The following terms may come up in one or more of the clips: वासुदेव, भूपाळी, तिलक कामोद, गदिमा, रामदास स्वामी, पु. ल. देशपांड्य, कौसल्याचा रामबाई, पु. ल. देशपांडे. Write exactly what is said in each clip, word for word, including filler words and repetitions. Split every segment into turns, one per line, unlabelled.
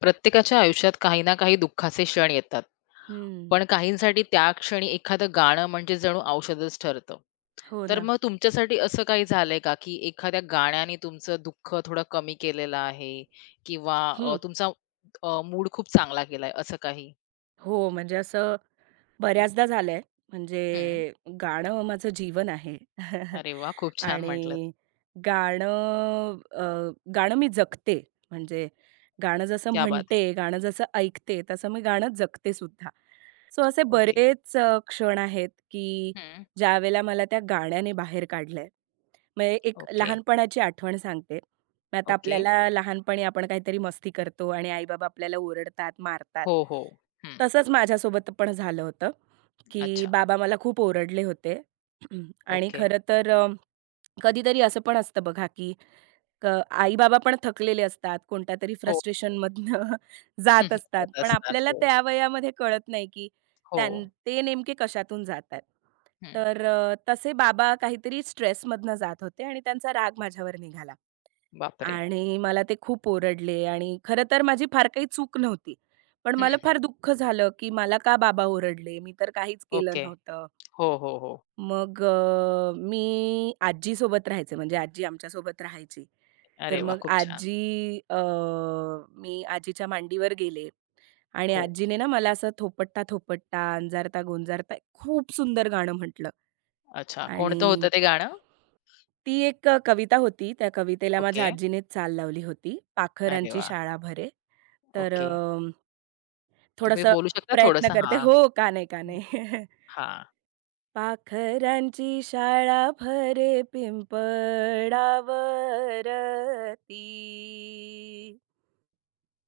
प्रत्येकाच्या आयुष्यात काही ना काही दुःखाचे क्षण येतात.
हं.
पण काहींसाठी त्या क्षणी एखादं गाणं म्हणजे जणू औषधच ठरतं.
हो
तर
ना.
मग तुमच्यासाठी असं काही झालंय का, की एखाद्या गाण्याने तुमचं दुःख थोडं कमी केलेलं आहे किंवा अ,
हं.
तुमचा मूड खूप चांगला केलाय असं काही?
हो, म्हणजे असं, बऱ्याचदा झालंय.
हं.
म्हणजे गाणं माझं जीवन आहे.
अरे वाह! खूप छान म्हटलत.
आणि गाणं अ, गाणं मी जगते. म्हणजे गाणं जसं
क्या बात है!
म्हणते, गाणं जसं ऐकते, तसं मी गाणं जगते सुद्धा. सो असे
ओके.
बरेच अ, क्षण आहेत, की
हं.
ज्यावेळेला मला त्या गाण्याने बाहेर काढलंय. म्हणजे एक
ओके,
लहानपणाची आठवण सांगते. मग आता
ओके.
आपल्याला लहानपणी आपण काहीतरी मस्ती करतो आणि आई आपल्याला ओरडतात, मारतात.
हो, हो. हं.
तसंच माझ्यासोबत पण झालं होतं. की
अच्छा.
बाबा मला खूप ओरडले होते. आणि
ओके.
खरं तर अ, कधीतरी असं पण असतं बघा, की क आई-बाबा पण थकलेले असतात. कोणत्या तरी
हो.
फ्रस्ट्रेशन फ्रस्ट्रेशनमधनं जात असतात.
जात
पण
असतात.
आपल्याला
हो.
त्या वयामध्ये कळत नाही, की
हो.
त्यां ते नेमके कशातून जातात.
हं.
तर अ, तसे बाबा काहीतरी स्ट्रेसमधनं जात होते आणि त्यांचा राग माझ्यावर निघाला.
बापरे!
आणि मला ते खूप ओरडले आणि खरं तर माझी फार काही चूक नव्हती. पण
हं,
मला
हं.
फार दुःख झालं, की मला का बाबा ओरडले? मी तर काहीच केलं
ओके.
नव्हतं.
हो, हो, हो.
मग अ, मी आजीसोबत राहायचे, म्हणजे आजी आमच्यासोबत राहायची. तर
अरे वाह!
मग
खूप छान.
आजी अ, मी आजीच्या मांडीवर गेले आणि
हो.
आजीने ना मला असं थोपटता, थोपटता, अंजारता, गोंजारता एक खूप सुंदर गाणं म्हटलं.
अच्छा,
आणि
कोणतं होतं ते गाणं?
ती एक अ, कविता होती. त्या कवितेला
ओके.
माझ्या आजीनेच चाल लावली होती.
अरे
पाखरांची
वाह!
शाळा भरे. तर अ,
ओके. तुम्ही
थोडंसं
बोलू शकता
प्रयत्न
थोडंसं?
करते.
हां.
हो, का नाही, का
हं.
नाही.
हां.
पाखरांची शाळा भरे पिंपळावरती.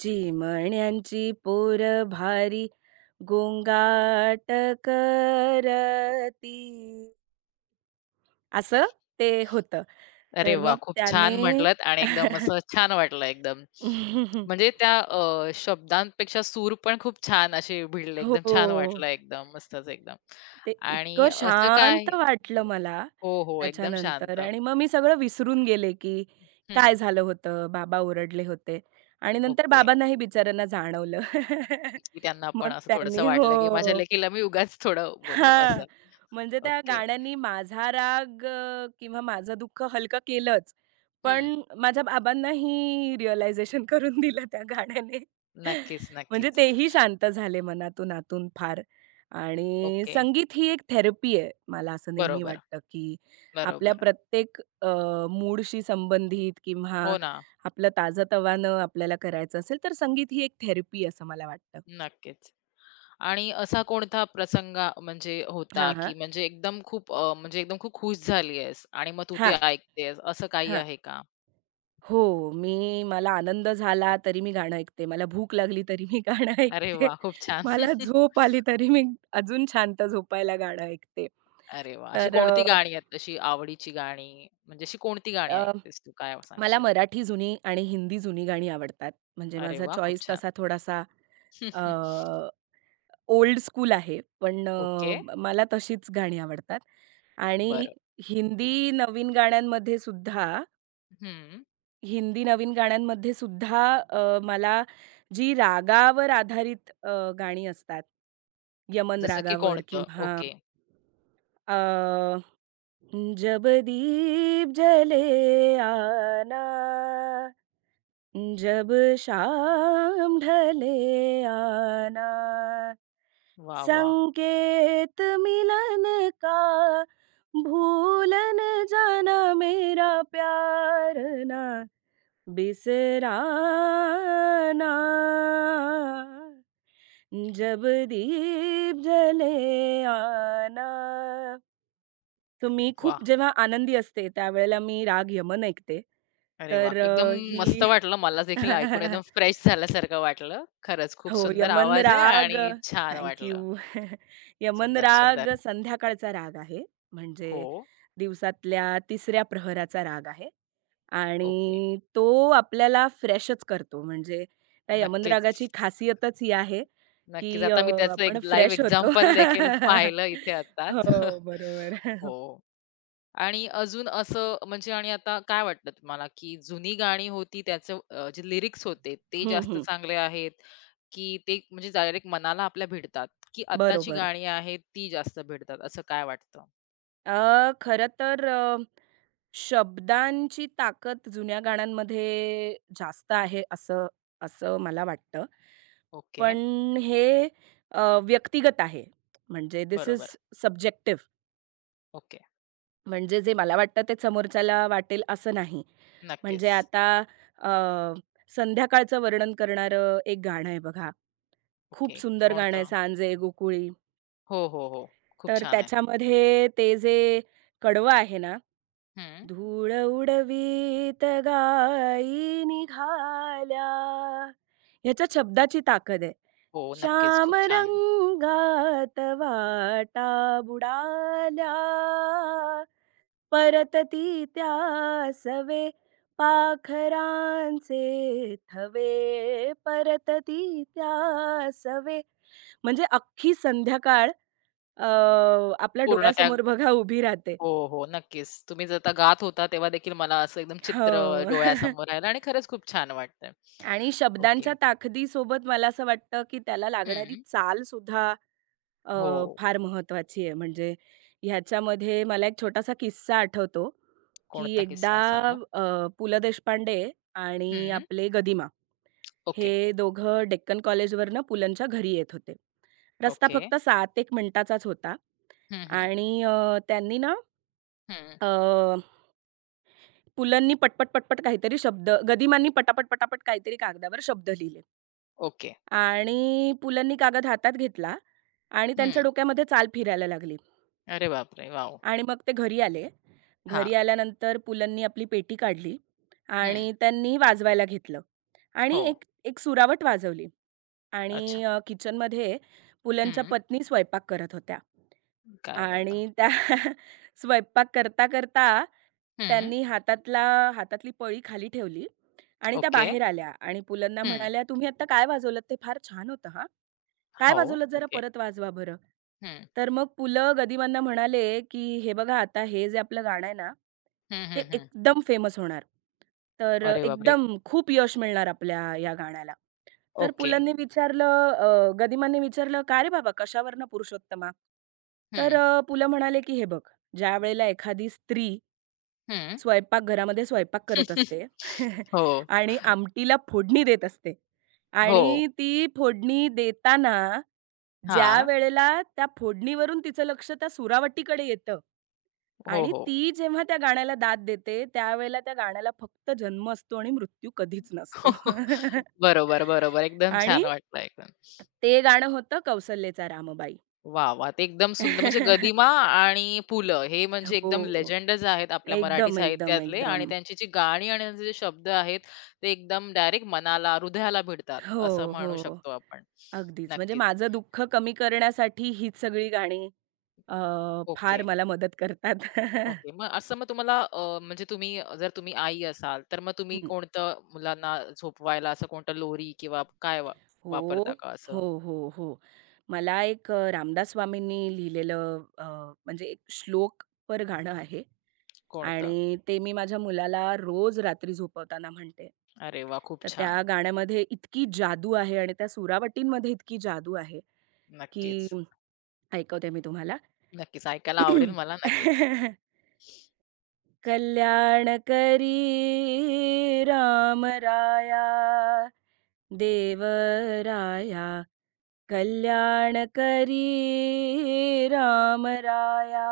चिमण्यांची पोरं भारी गोंगाट करती. असं ते होतं.
अरे
तर
वाह!
मग
खूप छान
त्याने
म्हटलत आणि एकदम असं छान वाटलं एकदम. म्हणजे त्या अ, शब्दांपेक्षा सूर पण खूप छान असे भिडले.
हो.
एकदम छान वाटलं एकदम. मस्तच एकदम.
ते
आणि
इतकं
असं काय
शांत वाटलं मला
हो, हो. एकदम
त्याच्यानंतर
शांत.
आणि मग मी सगळं विसरून गेले, की काय
हं.
झालं होतं, बाबा ओरडले होते आणि नंतर
ओके.
बाबांनाही बिचाऱ्यांना जाणवलं.
की त्यांना पण
मग
असं थोडंसं
त्यांनी
वाटलं, की माझ्या
हो.
लेकीला मी उगाच थोडं बोललो असं.
हां, म्हणजे त्या
ओके.
गाण्यांनी माझा राग अ, किंवा माझं दुःख हलकं केलंच.
हं.
पण माझ्या बाबांनाही रिअलायझेशन करून दिलं त्या गाण्याने.
नक्कीच,
म्हणजे
नक्कीच.
तेही शांत झाले मनातून आतून फार. आणि
ओके.
संगीत ही एक थेरपी आहे. मला असं नेहमी
बरोबर,
वाटतं, की आपल्या
बरोबर.
प्रत्येक अ, मूडशी संबंधित किंवा
हो ना.
आपलं ताजं आपल्याला करायचं असेल, तर संगीत ही एक थेरपी असं मला वाटतं.
नक्कीच. आणि असा कोणता प्रसंग म्हणजे होता,
हां, हां.
की म्हणजे एकदम खूप अ, म्हणजे एकदम खूप खुश झाली आहेस आणि मग तू ते
हां,
ऐकतेस असं काही
हां.
आहे का?
हो, मी मला आनंद झाला तरी मी गाणं ऐकते. मला भूक लागली तरी मी गाणं
अरे
ऐकते.
वाह! खूप छान.
मला झोप आली तरी मी अजून शांत झोपायला गाणं ऐकते.
अरे वाह! अशी
तर
कोणती
अ,
गाणी आहेत तशी आवडीची गाणी? म्हणजे अशी कोणती गाणी
अ,
ऐकतेस तू काय
मला
सांगशील?
मराठी जुनी आणि हिंदी जुनी गाणी आवडतात. म्हणजे
अरे
माझा
वाह! खूप
चॉईस
छान.
तसा थोडासा अ, ओल्ड स्कूल आहे. पण
ओके.
अ, मला तशीच गाणी आवडतात. आणि
बरं.
हिंदी नवीन गाण्यांमध्ये सुद्धा
हं.
हिंदी नवीन गाण्यांमध्ये सुद्धा अ, मला जी रागावर आधारित अ, गाणी असतात, यमन
जसं की
रागावर
कोणतं?
किंवा
ओके.
अ, जब दीप जले आना, जब शाम ढले आना,
वाह! वाह!
संकेत मिलन का, भूलन जाना मेरा प्यार ना. बिसराना जब दीप जले आना तर मी
वाह!
खूप जेव्हा आनंदी असते त्यावेळेला मी राग यमन ऐकते.
अरे वाह!
तर
एकदम
अ,
मस्त
ही
वाटलं. मला देखील ऐकून एकदम फ्रेश झाल्यासारखं वाटलं. खरंच खूप
हो,
सुंदर
यमन
आवाज आहे
राग
आणि छान
थँक
वाटलं.
यमन
सुंदर, सुंदर.
राग संध्याकाळचा राग आहे.
हो.
म्हणजे दिवसातल्या तिसऱ्या प्रहराचा राग आहे.
ओके.
आणि तो आपल्याला फ्रेशच करतो. म्हणजे त्या यमन रागाची
नक्कीच.
खासियतच ही आहे,
नक्कीच.
की अ,
आता मी त्याचं एक
आपण
लाईव्ह
फ्रेश होतो.
एक्झाम्पल देखील पाहिलं इथे आत्ताच.
हो, बरोबर.
हो. आणि अजून असं म्हणजे आणि आता काय वाटलं तुम्हाला, की जुनी गाणी होती त्याचं अ, जे लिरिक्स होते ते
हं,
जास्त
हं.
चांगले आहेत, की ते म्हणजे डायरेक्ट मनाला आपल्या भिडतात, की आत्ताची
बरोबर.
गाणी आहेत ती जास्त भिडतात असं काय वाटतं?
अ, खरं तर अ, शब्दांची ताकद जुन्या गाण्यांमध्ये जास्त आहे असं असं मला वाटतं.
ओके.
पण हे अ, व्यक्तिगत आहे. म्हणजे दिस इज
बरोबर.
सब्जेक्टिव्ह.
ओके.
म्हणजे जे मला वाटतं ते समोरच्याला वाटेल असं नाही. म्हणजे
नक्कीच.
आता अ, संध्याकाळचं वर्णन करणारं एक गाणं आहे बघा.
ओके.
खूप सुंदर गाणं आहे,
कोणतं?
"सांजे गोकुळी."
हो, हो, हो. खूप
तर
छान आहे.
त्याच्यामध्ये ते जे कडवं आहे ना,
हं.
धूळ उडवीत गायी निघाल्या. ह्याच्या शब्दाची ताकद आहे.
हो, नक्कीच. खूप
श्याम
छान.
रंगात वाटा बुडाल्या. परतती त्या सवे पाखरांचे थवे. परतती त्या सवे. म्हणजे अख्खी संध्याकाळ अ, आपल्या
पूर्ण त्या
डोळ्यासमोर बघा उभी राहते.
हो, हो. नक्कीच. तुम्ही जर आता गात होता तेव्हा देखील मला असं एकदम चित्र
हो.
डोळ्यासमोर राहिलं आणि खरंच खूप छान वाटतंय.
आणि
ओके.
शब्दांच्या ताकदीसोबत मला असं वाटतं, की त्याला लागणारी
हं.
चालसुद्धा अ,
हो.
फार महत्त्वाची आहे. म्हणजे ह्याच्यामध्ये मला एक छोटासा किस्सा आठवतो, की
कोणता
एकदा
किस्सा सांगा?
अ, पु. ल. देशपांडे आणि
हं.
आपले गदिमा
ओके,
हे दोघं डेक्कन कॉलेजवरनं पुलंच्या घरी येत होते. रस्ता
ओके.
फक्त सात एक मिनिटाचाच होता
हं, हं.
आणि अ, त्यांनी ना
हं.
अ, पुलंनी पटपट, पटपट काहीतरी शब्द गदिमांनी पटापट, पटापट काहीतरी कागदावर शब्द लिहिले.
ओके.
आणि पुलंनी कागद हातात घेतला आणि
हं.
त्यांच्या डोक्यामध्ये चाल फिरायला लागली
अरे बापरे! वॉव!
आणि मग ते घरी आले. घरी
हां.
आल्यानंतर पुलंनी आपली पेटी काढली
हं.
आणि त्यांनी वाजवायला घेतलं आणि
हो.
एक एक सुरावट वाजवली
अच्छा.
आणि अ, किचनमध्ये पुलंच्या
हं.
पत्नी स्वयंपाक करत होत्या
काय बोलता?
आणि त्या स्वयंपाक करता, करता
हं.
त्यांनी हातातला हातातली पळी खाली ठेवली आणि त्या
ओके.
बाहेर आल्या आणि पुलंना
हं.
म्हणाल्या, "तुम्ही आत्ता काय वाजवलत ते फार छान होतं हां." "काय
हो.
वाजवलं जरा
ओके.
परत वाजवा बरं."
हं.
तर मग पु ल गदिमांना म्हणाले, की "हे बघा आता हे जे आपलं गाणं आहे ना,
हं,
ते
हं, हं.
एकदम फेमस होणार. तर
अरे बापरे!
एकदम खूप यश मिळणार आपल्या या गाण्याला." तर पु
ओके.
लंनी विचारलं अ, गदिमांनी विचारलं, "का रे बाबा कशावरनं पुरुषोत्तमा?" तर
हं.
अ, पु ल म्हणाले, की "हे बघ, ज्यावेळेला एखादी स्त्री
हं.
स्वयंपाकघरामध्ये स्वयंपाक करत असते
हो.
आणि आमटीला फोडणी देत असते
हो.
आणि ती फोडणी देताना
हां.
ज्यावेळेला त्या फोडणीवरून तिचं लक्ष त्या सुरावटीकडे येतं
हो,
आणि
हो.
ती जेव्हा त्या गाण्याला दाद देते, त्यावेळेला त्या गाण्याला फक्त जन्म असतो आणि मृत्यू कधीच नसतो.
बरोबर, बरोबर. एकदम
आणि
छान वाटलं एकदम.
ते गाणं होतं कौसल्याचा रामबाई.
वाह! वाह! ते एकदम सुंदर म्हणजे गदिमा आणि पु. ल. हे म्हणजे
हो.
एकदम लेजेंडच आहेत आपल्या मराठी
एकदम, एकदम,
साहित्यातले आणि
एकदम.
त्यांची जी गाणी आणि त्यांचे जे शब्द आहेत, ते एकदम डायरेक्ट मनाला, हृदयाला भिडतात असं
हो,
म्हणू
हो.
शकतो आपण.
अगदीच. म्हणजे
नक्कीच.
माझं दुःख कमी करण्यासाठी हीच सगळी गाणी अ,
ओके,
फार मला मदत करतात.
ओके. मग असं मग तुम्हाला अ, म्हणजे तुम्ही जर तुम्ही आई असाल, तर मग तुम्ही
हं.
कोणतं मुलांना झोपवायला असं कोणतं लोरी किंवा काय वा वापरता
हो,
का
हो,
असं?
हो, हो. मला एक अ, रामदास स्वामींनी लिहिलेलं अ, म्हणजे एक श्लोकपर गाणं आहे
कोणतं?
आणि ते मी माझ्या मुलाला रोज रात्री झोपवताना म्हणते.
अरे वाह! खूप
तर त्या
छान.
गाण्यामध्ये इतकी जादू आहे आणि त्या सुरावटींमध्ये इतकी जादू आहे, की
नक्कीच,
ऐकवते मी तुम्हाला.
नक्कीच. ऐकायला आवडेल मला नक्कीच.
कल्याणकरी रामराया देवराया कल्याणकरी रामराया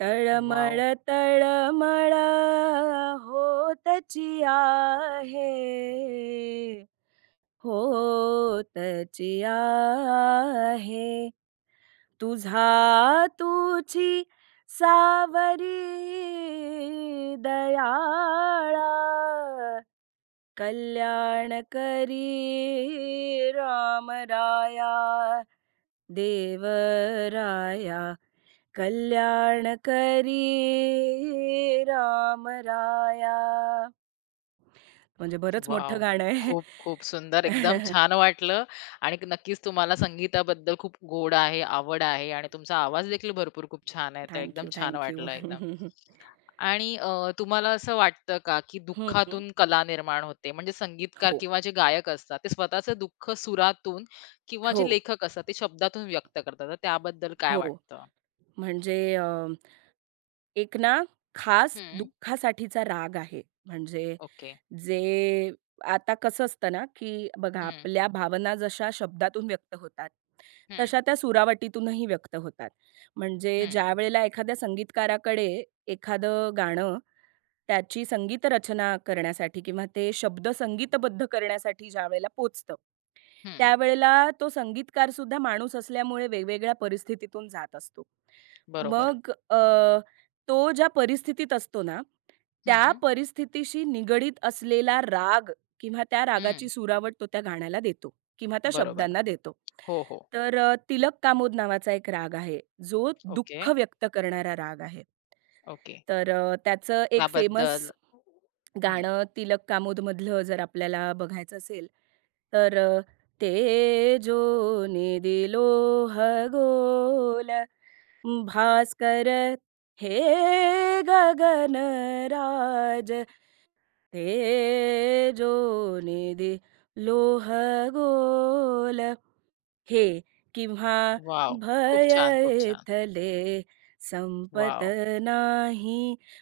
तळमळ
वॉव!
तळमळ होतची आहे होतची आहे तुझा तुझी सावरी दयाळा कल्याण करी राम राया देव राया कल्याण करी राम राया. म्हणजे बरंच
वॉव!
मोठं गाणं आहे.
खूप, खूप सुंदर. एकदम छान वाटलं आणि नक्कीच तुम्हाला संगीताबद्दल खूप गोड आहे, आवड आहे आणि तुमचा आवाज देखील भरपूर खूप छान आहे. तर
थँक
एकदम
यू,
छान वाटलं एकदम. आणि अ, तुम्हाला असं वाटतं का, की दुःखातून कला निर्माण होते? म्हणजे संगीतकार
हो,
किंवा जे गायक असतात, ते स्वतःचं दुःख सुरातून किंवा
हो,
जे लेखक असतात, ते शब्दातून व्यक्त करतात. तर त्याबद्दल काय
हो.
वाटतं?
म्हणजे अ एक ना खास
हं.
दुःखासाठीचा राग आहे. म्हणजे
ओके.
जे आता कसं असतं ना, की बघा
हं,
आपल्या भावना जशा शब्दातून व्यक्त होतात,
हं,
तशा त्या सुरावटीतूनही व्यक्त होतात. म्हणजे
हं,
ज्यावेळेला एखाद्या संगीतकाराकडे एखादं गाणं त्याची संगीत रचना करण्यासाठी किंवा ते शब्द संगीतबद्ध करण्यासाठी ज्यावेळेला पोहोचतं
हं.
त्यावेळेला तो संगीतकारसुद्धा माणूस असल्यामुळे वेगवेगळ्या परिस्थितीतून जात असतो.
बरोबर.
मग अ, तो ज्या परिस्थितीत असतो ना, त्या
हं,
परिस्थितीशी निगडीत असलेला राग किंवा त्या
हं.
रागाची सुरावट तो त्या गाण्याला देतो किंवा त्या
बरोबर.
शब्दांना देतो.
हो, हो.
तर अ, तिलक कामोद नावाचा एक राग आहे, जो
ओके.
दुःख व्यक्त करणारा राग आहे.
ओके.
तर अ, त्याचं एक फेमस
त्याबद्दल हं.
गाणं तिलक कामोदमधलं जर आपल्याला बघायचं असेल, तर अ, "तेजोने दिलो खगोल, भास्कर हे गगन राज, गगनराज, तेजोने दिलो खगोल." हे किंवा
वॉव! खूप
भय
छान, खूप छान.
इथले संपत
वॉव!
नाही.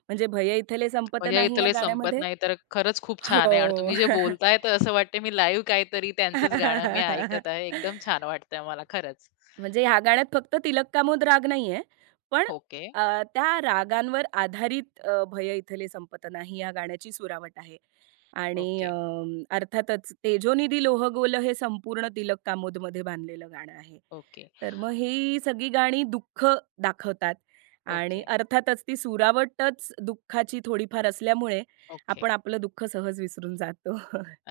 म्हणजे भय इथले संपत
म्हणजे
नाही
इथं
या
लय संपत
गाण्यामध्ये
नाही तर खरंच खूप छान
हो.
आहे आणि तुम्ही जे बोलताय तर असं वाटतंय मी लाईव्ह काहीतरी त्यांचंच गाणं मी ऐकत आहे. एकदम छान वाटतंय मला खरंच.
म्हणजे ह्या गाण्यात फक्त तिलक कामोद राग नाहीये. पण
ओके,
अ, त्या रागांवर आधारित अ, "भय इथले संपतना" ही या गाण्याची सुरावट आहे. आणि
ओके,
अ, अर्थातच "तेजोनिधी लोहगोल" हे संपूर्ण तिलक कामोदमध्ये बांधलेलं गाणं आहे.
ओके,
तर मग ही सगळी गाणी दुःख दाखवतात आणि
ओके,
अर्थातच ती सुरावटच दुःखाची थोडीफार असल्यामुळे
ओके.
आपण आपलं दुःख सहज विसरून जातो.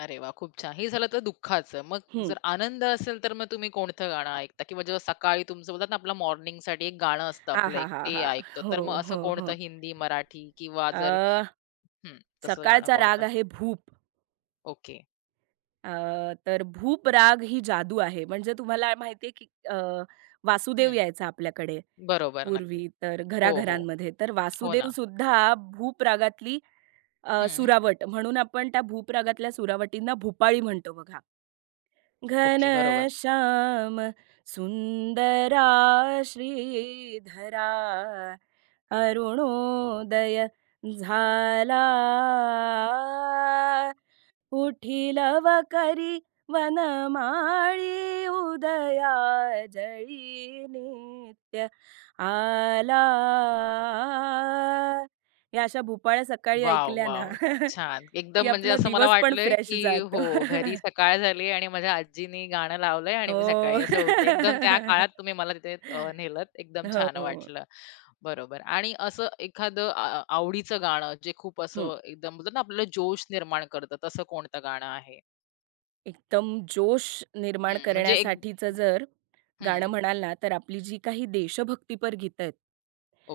अरे वाह! खूप छान. हे झालं तर दुःखाचं. मग जर आनंद असेल तर मग तुम्ही कोणतं गाणं ऐकता? किंवा जेव्हा सकाळी तुमचं बोलतात ना आपलं मॉर्निंगसाठी एक गाणं असतं आपलं एक
आहा-हा,
ते
आहाहाहा!
ऐकतो.
हो,
तर मग असं
हो, हो.
कोणतं हिंदी, मराठी किंवा
अ,
जर हं, तसं गाणं
सकाळचा राग
कोणतं?
आहे भूप.
ओके.
अ, तर भूप राग ही जादू आहे. म्हणजे तुम्हाला माहिती आहे, की अ, वासुदेव
हं,
यायचा आपल्याकडे
बरोबर नक्की.
पूर्वी तर
हो, हो.
घराघरांमध्ये. तर
हो
वासुदेव
ना.
वासुदेवसुद्धा भूप रागातली अ,
हं.
सुरावट म्हणून आपण त्या भूप रागातल्या सुरावटींना भूपाळी म्हणतो बघा.
ओके, बरोबर.
घनश्याम सुन्दरा श्रीधरा अरुणोदय झाला उठिलव करी वनमाळी उदया जळी नित्य आला. या अशा भोपाळ्या सकाळी
वॉव!
ऐकल्या ना
वॉव! छान. एकदम
की
म्हणजे
आपला
असं मला
दिवस पण
वाटलंय,
फ्रेश
की हो,
जातो.
घरी सकाळ झाली आणि माझ्या आजीनी गाणं लावलंय आणि मी
हो.
सकाळी असं उठते. एकदम त्या काळात तुम्ही मला तिथे अ, नेलत. एकदम
हो,
छान
हो.
वाटलं. बरोबर आणि असं एखादं आ आवडीचं गाणं जे खूप
हं.
असं एकदम बोलतात ना, आपल्याला जोश निर्माण करतं, तसं कोणतं गाणं आहे?
एकदम जोश निर्माण
हं, म्हणजे एक
करण्यासाठीचं जर गाणं
हं,
म्हणाल ना, तर आपली जी काही देशभक्तीपर गीतं आहेत.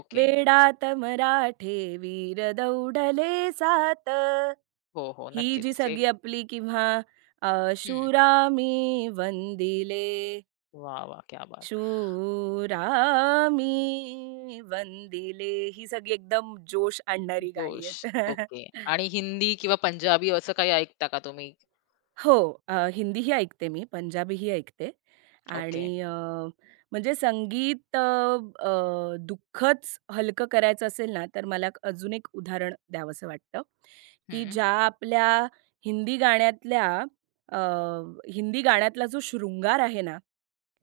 ओके.
वेडात मराठे वीर दौडले सात.
हो, हो.
ही जी
नक्कीच. हे
सगळी आपली किंवा अ,
हं.
शूरामी वंदिले,
वाह! वाह! क्या बात!
शूरामी वंदिले. ही सगळी एकदम जोश आणणारी गाणी
जोश.
आहेत.
ओके. आणि हिंदी किंवा पंजाबी असं काही ऐकता का तुम्ही?
हो. अ, हिंदीही ऐकते मी, पंजाबीही ऐकते
ओके.
आणि अ, म्हणजे संगीत अ, अ, दुःखच हलकं करायचं असेल ना, तर मला एक- अजून एक उदाहरण द्यावंसं वाटतं, की
हं.
ज्या आपल्या हिंदी गाण्यातल्या अ, हिंदी गाण्यातला जो शृंगार आहे ना,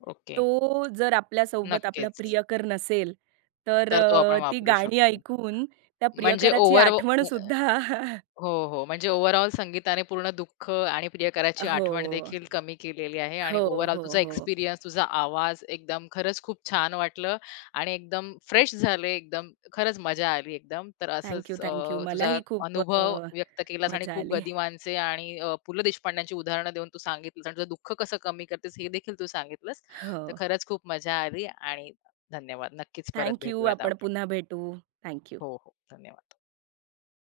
ओके.
तो जर आपल्यासोबत आपला
नक्कीच.
प्रियकर नसेल, तर
तर तो
अ,
आपण
ती
वापरू
गाणी
शकतो.
ऐकून त्या
म्हणजे
प्रियकराची
ओव्हर
आठवणसुद्धा.
हो, हो. म्हणजे ओव्हरऑल संगीताने पूर्ण दुःख आणि प्रियकराची
हो.
आठवण देखील कमी केलेली आहे आणि
हो,
ओव्हरऑल
हो,
तुझा
हो.
एक्सपिरियन्स, तुझा आवाज एकदम खरंच खूप छान वाटलं आणि एकदम फ्रेश झाले, एकदम खरंच मजा आली एकदम. तर
थँक यू,
असंच
थँक यू.
अ, तुझा
मलाही खूप
अनुभव
अ,
व्यक्त केलास आणि
मजा
खूप
आली.
गदिमांचे आणि अ, पु. ल. देशपांड्यांची उदाहरणं देऊन तू सांगितलंस आणि तुझं दुःख कसं कमी करतेस हे देखील तू सांगितलंस.
हो.
तर खरंच खूप मजा आली आणि धन्यवाद. नक्कीच परत
थँक
भेटूयात
आपण
आपण.
पुन्हा भेटू. थँक
हो, हो. धन्यवाद.